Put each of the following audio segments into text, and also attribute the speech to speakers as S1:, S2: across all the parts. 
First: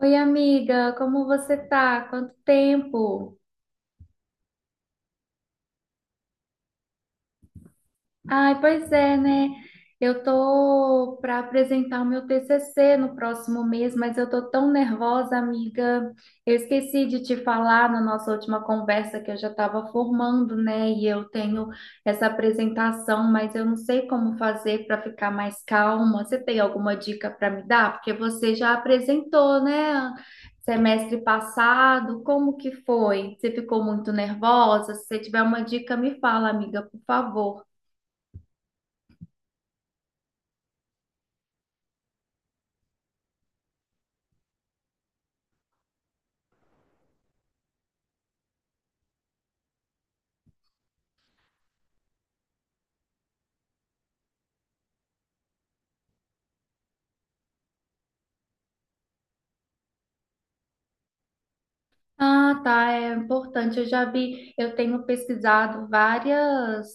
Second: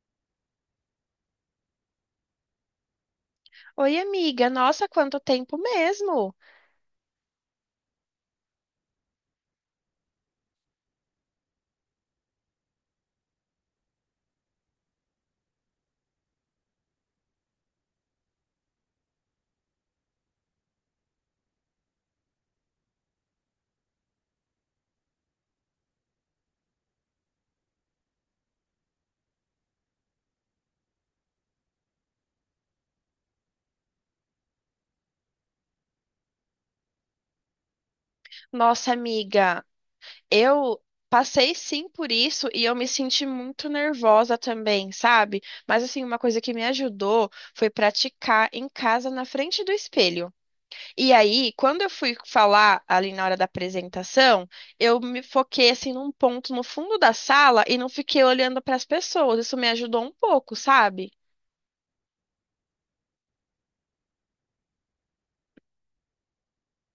S1: Oi, amiga, como você tá? Quanto tempo?
S2: Oi, amiga. Nossa, quanto tempo mesmo.
S1: Ai, pois é, né? Eu tô para apresentar o meu TCC no próximo mês, mas eu tô tão nervosa, amiga. Eu esqueci de te falar na nossa última conversa que eu já estava formando, né? E eu tenho essa apresentação, mas eu não sei como fazer para ficar mais calma. Você tem alguma dica para me dar? Porque você já apresentou, né? Semestre passado, como que foi? Você ficou muito nervosa? Se você tiver uma dica, me fala, amiga, por favor.
S2: Nossa, amiga, eu passei sim por isso e eu me senti muito nervosa também, sabe? Mas assim, uma coisa que me ajudou foi praticar em casa na frente do espelho. E aí, quando eu fui falar ali na hora da apresentação, eu me foquei assim num ponto no fundo da sala e não fiquei olhando para as pessoas. Isso me ajudou um pouco, sabe?
S1: Ah, tá, é importante. Eu já vi, eu tenho pesquisado várias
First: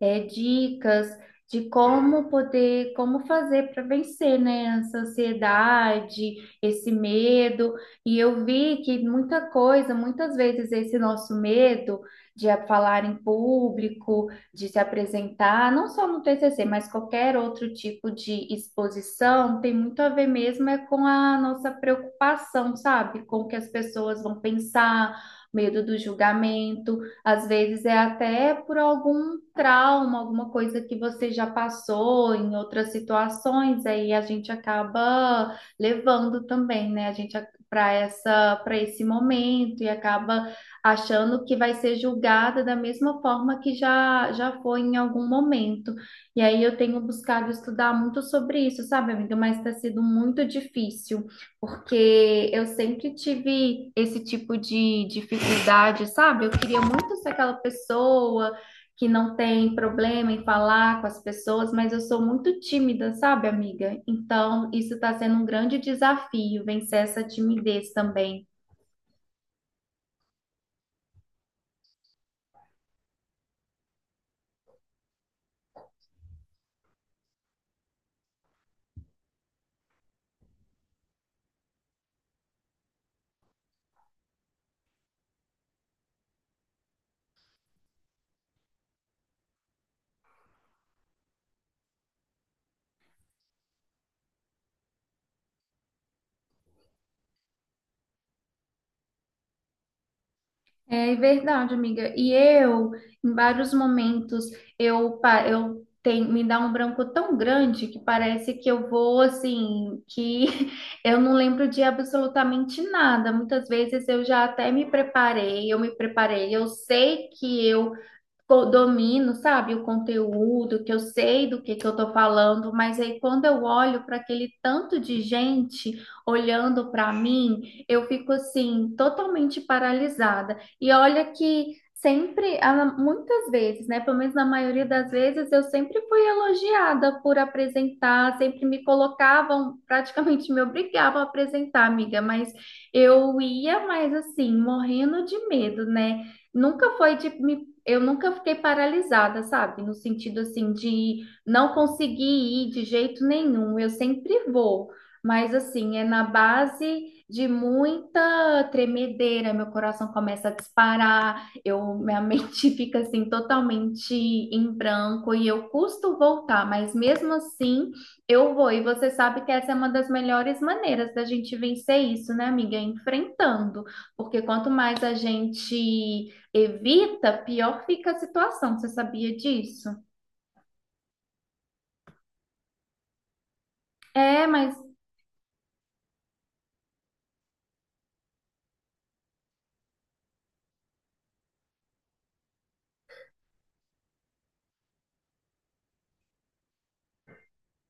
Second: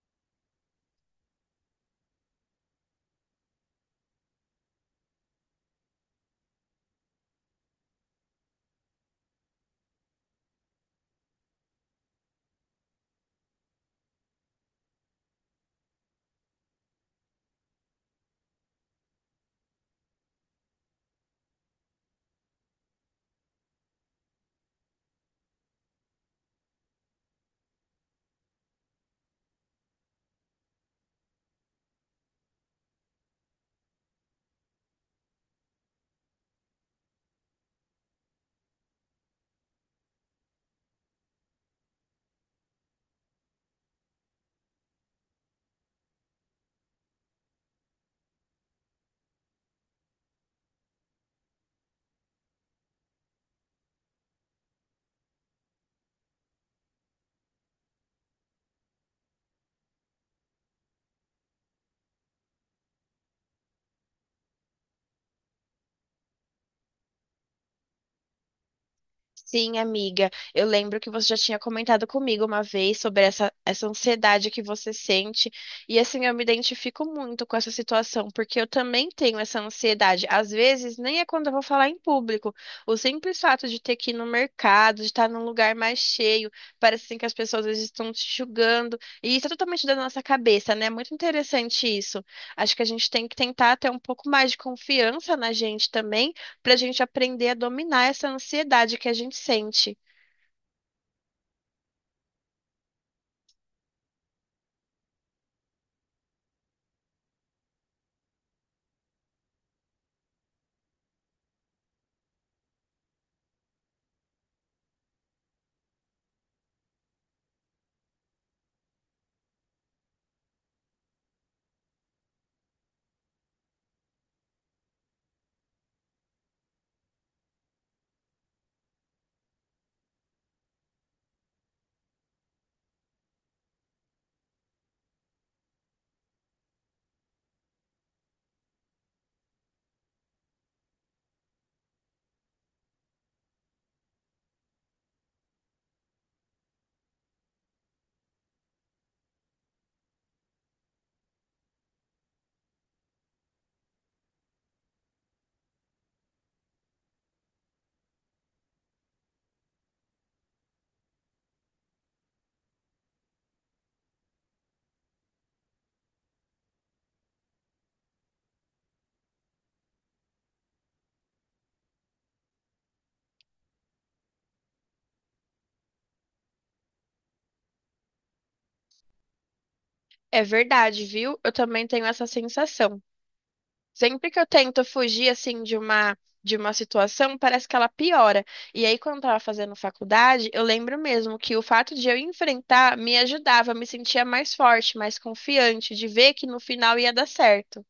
S1: dicas de como poder, como fazer para vencer, né, essa ansiedade, esse medo. E eu vi que muita coisa, muitas vezes esse nosso medo de falar em público, de se apresentar, não só no TCC, mas qualquer outro tipo de exposição, tem muito a ver mesmo é com a nossa preocupação, sabe? Com o que as pessoas vão pensar, medo do julgamento, às vezes é até por algum trauma, alguma coisa que você já passou em outras situações, aí a gente acaba levando também, né? A gente para esse momento e acaba achando que vai ser julgada da mesma forma que já foi em algum momento. E aí eu tenho buscado estudar muito sobre isso, sabe, amiga? Mas está sendo muito difícil, porque eu sempre tive esse tipo de dificuldade, sabe? Eu queria muito ser aquela pessoa que não tem problema em falar com as pessoas, mas eu sou muito tímida, sabe, amiga? Então, isso está sendo um grande desafio, vencer essa timidez também.
S2: Sim, amiga, eu lembro que você já tinha comentado comigo uma vez sobre essa ansiedade que você sente. E assim, eu me identifico muito com essa situação, porque eu também tenho essa ansiedade. Às vezes, nem é quando eu vou falar em público. O simples fato de ter que ir no mercado, de estar num lugar mais cheio, parece assim que as pessoas às vezes estão te julgando. E isso é totalmente da nossa cabeça, né? É muito interessante isso. Acho que a gente tem que tentar ter um pouco mais de confiança na gente também para a gente aprender a dominar essa ansiedade que a gente sente.
S1: É verdade, amiga. E eu, em vários momentos, eu, pa- eu tenho, me dá um branco tão grande que parece que eu vou assim, que eu não lembro de absolutamente nada. Muitas vezes eu já até me preparei, eu sei que eu domino, sabe, o conteúdo, que eu sei do que eu tô falando, mas aí quando eu olho para aquele tanto de gente olhando para mim, eu fico assim totalmente paralisada. E olha que sempre, ah, muitas vezes, né, pelo menos na maioria das vezes, eu sempre fui elogiada por apresentar, sempre me colocavam, praticamente me obrigavam a apresentar, amiga, mas eu ia mais assim, morrendo de medo, né? Nunca foi de me Eu nunca fiquei paralisada, sabe? No sentido assim de não conseguir ir de jeito nenhum. Eu sempre vou, mas assim, é na base de muita tremedeira, meu coração começa a disparar, eu minha mente fica assim totalmente em branco e eu custo voltar, mas mesmo assim eu vou. E você sabe que essa é uma das melhores maneiras da gente vencer isso, né, amiga? É enfrentando, porque quanto mais a gente evita, pior fica a situação. Você sabia disso?
S2: É verdade, viu? Eu também tenho essa sensação. Sempre que eu
S1: É, mas
S2: tento fugir assim de uma situação, parece que ela piora. E aí, quando eu tava fazendo faculdade, eu lembro mesmo que o fato de eu enfrentar me ajudava, me sentia mais forte, mais confiante, de ver que no final ia dar certo.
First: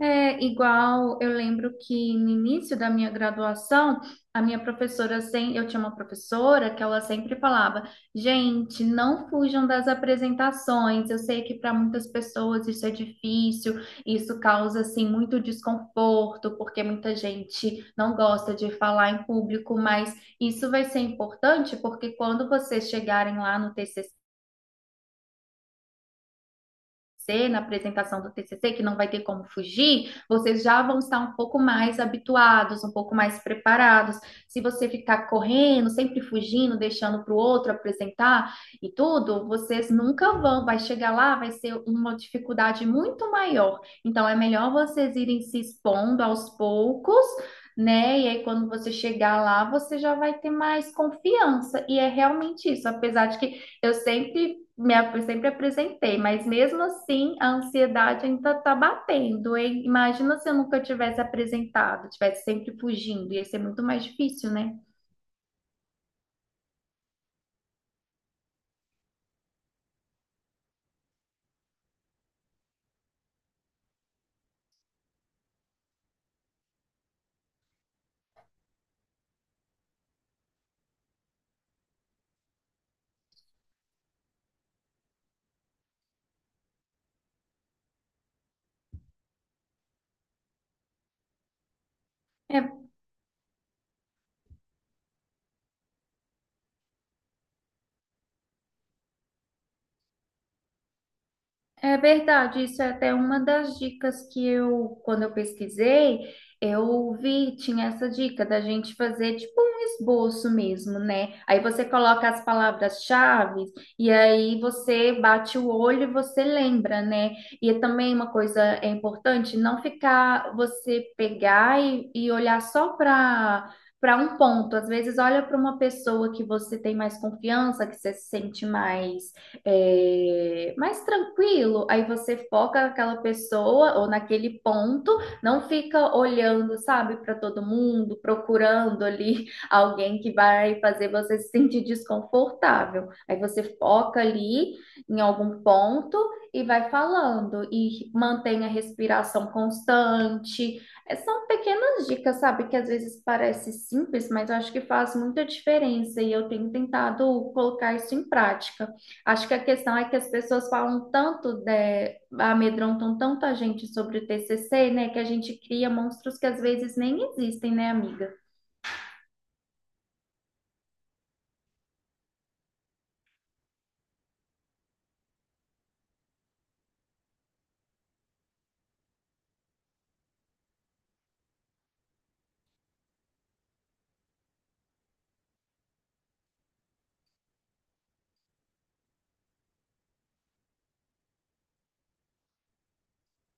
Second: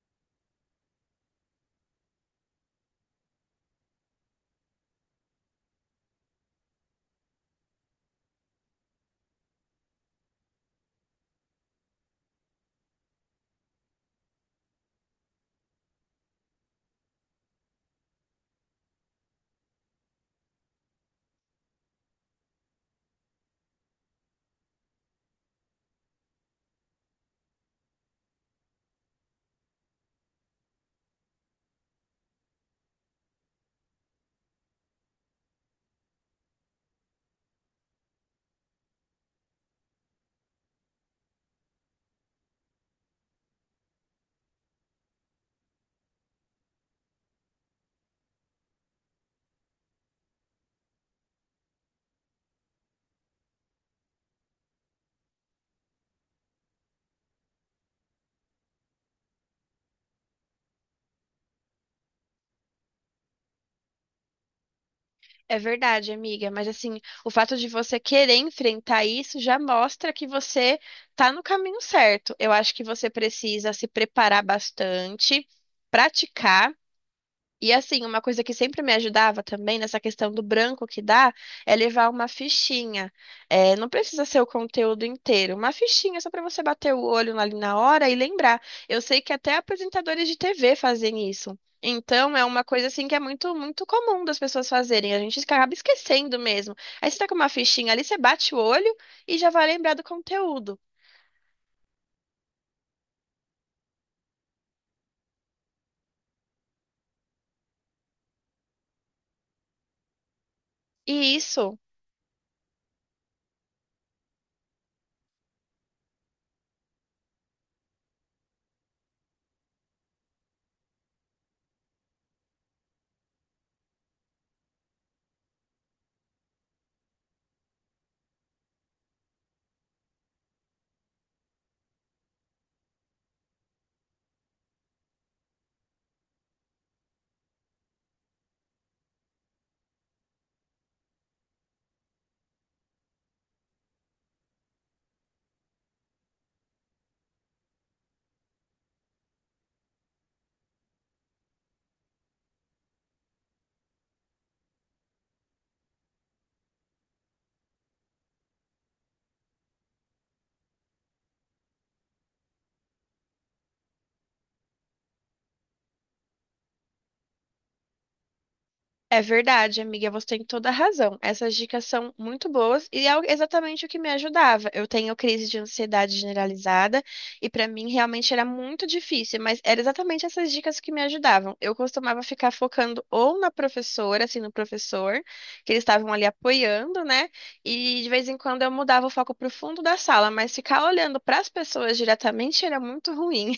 S1: é igual. Eu lembro que no início da minha graduação, a minha professora, sem, eu tinha uma professora que ela sempre falava: gente, não fujam das apresentações. Eu sei que para muitas pessoas isso é difícil, isso causa assim muito desconforto, porque muita gente não gosta de falar em público, mas isso vai ser importante porque quando vocês chegarem lá no TCC, na apresentação do TCC, que não vai ter como fugir, vocês já vão estar um pouco mais habituados, um pouco mais preparados. Se você ficar correndo, sempre fugindo, deixando para o outro apresentar e tudo, vocês nunca vão, vai chegar lá, vai ser uma dificuldade muito maior. Então, é melhor vocês irem se expondo aos poucos, né? E aí, quando você chegar lá, você já vai ter mais confiança. E é realmente isso, apesar de que eu sempre me, ap- sempre apresentei, mas mesmo assim a ansiedade ainda tá batendo, hein? Imagina se eu nunca tivesse apresentado, tivesse sempre fugindo, ia ser muito mais difícil, né?
S2: É verdade, amiga, mas assim, o fato de você querer enfrentar isso já mostra que você tá no caminho certo. Eu acho que você precisa se preparar bastante, praticar. E assim, uma coisa que sempre me ajudava também nessa questão do branco que dá é levar uma fichinha. É, não precisa ser o conteúdo inteiro, uma fichinha só para você bater o olho ali na hora e lembrar. Eu sei que até apresentadores de TV fazem isso. Então, é uma coisa assim que é muito comum das pessoas fazerem. A gente acaba esquecendo mesmo. Aí você tá com uma fichinha ali, você bate o olho e já vai lembrar do conteúdo.
S1: É verdade, isso é até uma das dicas que eu, quando eu pesquisei, eu vi, tinha essa dica da gente fazer tipo um esboço mesmo,
S2: E
S1: né? Aí
S2: isso
S1: você coloca as palavras-chave e aí você bate o olho e você lembra, né? E também uma coisa é importante, não ficar você pegar e olhar só para um ponto. Às vezes olha para uma pessoa que você tem mais confiança, que você se sente mais mais tranquilo. Aí você foca naquela pessoa ou naquele ponto, não fica olhando, sabe, para todo mundo, procurando ali alguém que vai fazer você se sentir desconfortável. Aí você foca ali em algum ponto e vai falando e mantém a respiração constante. É, são pequenas dicas, sabe, que às vezes parece simples, mas eu acho que faz muita diferença e eu tenho tentado colocar isso em prática. Acho que a questão é que as pessoas falam tanto, amedrontam tanto a gente sobre o TCC, né, que a gente cria monstros que às vezes nem existem, né, amiga?
S2: é verdade, amiga, você tem toda a razão. Essas dicas são muito boas e é exatamente o que me ajudava. Eu tenho crise de ansiedade generalizada e para mim realmente era muito difícil, mas era exatamente essas dicas que me ajudavam. Eu costumava ficar focando ou na professora, assim, no professor, que eles estavam ali apoiando, né? E de vez em quando eu mudava o foco para o fundo da sala, mas ficar olhando para as pessoas diretamente era muito ruim.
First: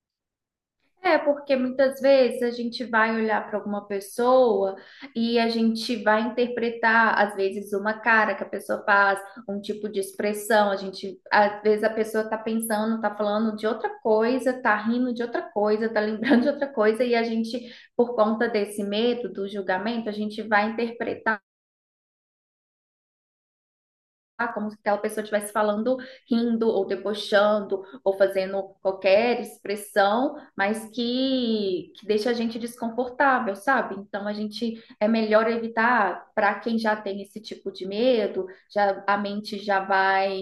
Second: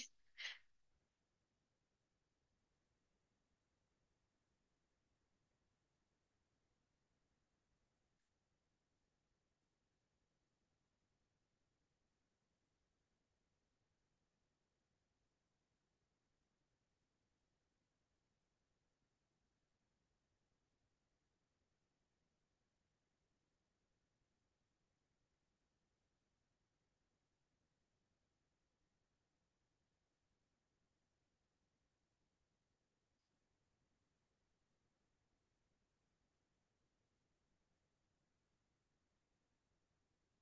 S1: É, porque muitas vezes a gente vai olhar para alguma pessoa e a gente vai interpretar, às vezes, uma cara que a pessoa faz, um tipo de expressão. A gente, às vezes, a pessoa está pensando, está falando de outra coisa, está rindo de outra coisa, está lembrando de outra coisa, e a gente, por conta desse medo do julgamento, a gente vai interpretar. Ah, como se aquela pessoa estivesse falando, rindo, ou debochando, ou fazendo qualquer expressão, mas que deixa a gente desconfortável, sabe? Então a gente é melhor evitar. Para quem já tem esse tipo de medo, já a mente já vai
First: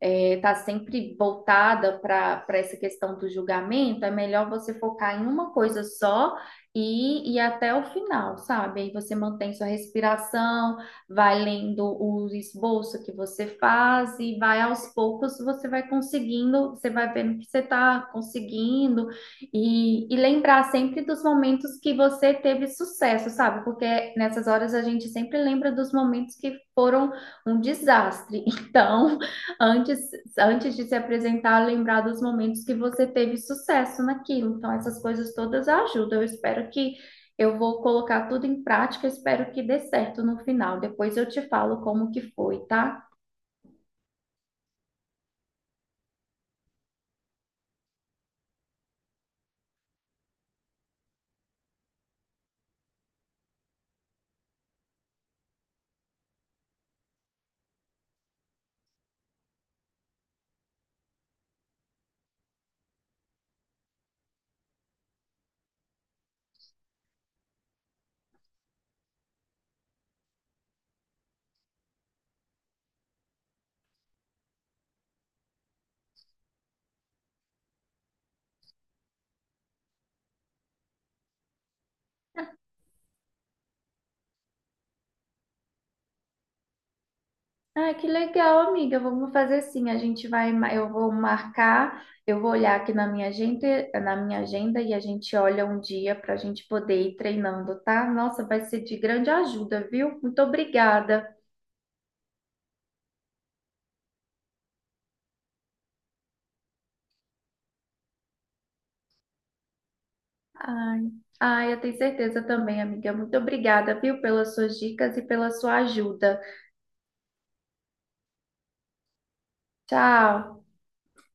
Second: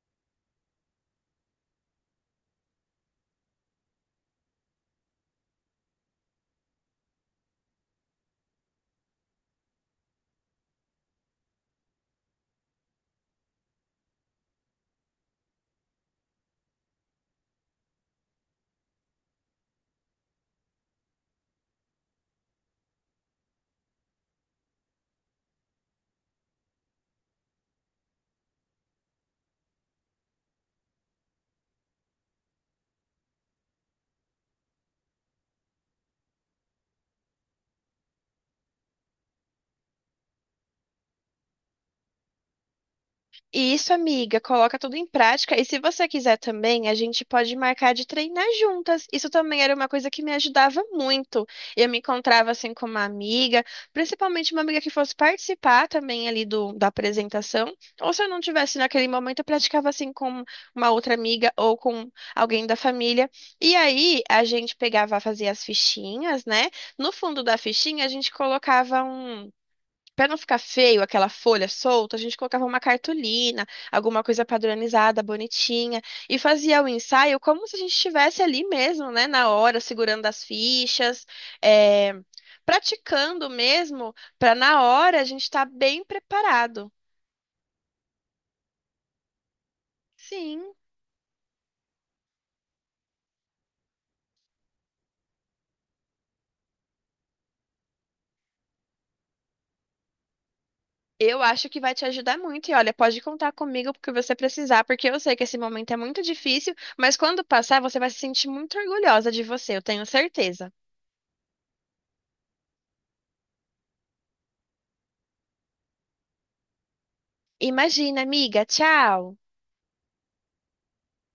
S1: estar sempre voltada para essa questão do julgamento, é melhor você focar em uma coisa só. E até o final, sabe? Aí você mantém sua respiração, vai lendo o esboço que você faz e vai aos poucos, você vai conseguindo, você vai vendo que você está conseguindo e lembrar sempre dos momentos que você teve sucesso, sabe? Porque nessas horas a gente sempre lembra dos momentos que foram um desastre. Então, antes, antes de se apresentar, lembrar dos momentos que você teve sucesso naquilo. Então, essas coisas todas ajudam. Eu espero que eu vou colocar tudo em prática, espero que dê certo no final. Depois eu te falo como que foi, tá?
S2: Isso, amiga, coloca tudo em prática. E se você quiser também, a gente pode marcar de treinar juntas. Isso também era uma coisa que me ajudava muito. Eu me encontrava assim com uma amiga, principalmente uma amiga que fosse participar também ali do, da apresentação. Ou se eu não tivesse naquele momento, eu praticava assim com uma outra amiga ou com alguém da família. E aí a gente pegava, fazia as fichinhas, né? No fundo da fichinha, a gente colocava um, pra não ficar feio aquela folha solta, a gente colocava uma cartolina, alguma coisa padronizada, bonitinha, e fazia o ensaio como se a gente estivesse ali mesmo, né, na hora, segurando as fichas, é, praticando mesmo, para na hora a gente estar bem preparado.
S1: Ah, que legal, amiga. Vamos fazer assim. A gente vai,
S2: Sim,
S1: ma- eu vou marcar, eu vou olhar aqui na minha agenda, e a gente olha um dia para a gente poder ir treinando, tá? Nossa, vai ser de grande ajuda, viu? Muito obrigada.
S2: eu acho que vai te ajudar muito. E olha, pode contar comigo porque você precisar, porque eu sei que esse momento é muito difícil, mas quando passar, você vai se sentir muito orgulhosa de você, eu tenho certeza.
S1: Ai, ai, eu tenho certeza também, amiga. Muito obrigada, viu, pelas suas dicas e pela sua ajuda.
S2: Imagina, amiga, tchau!
S1: Tchau.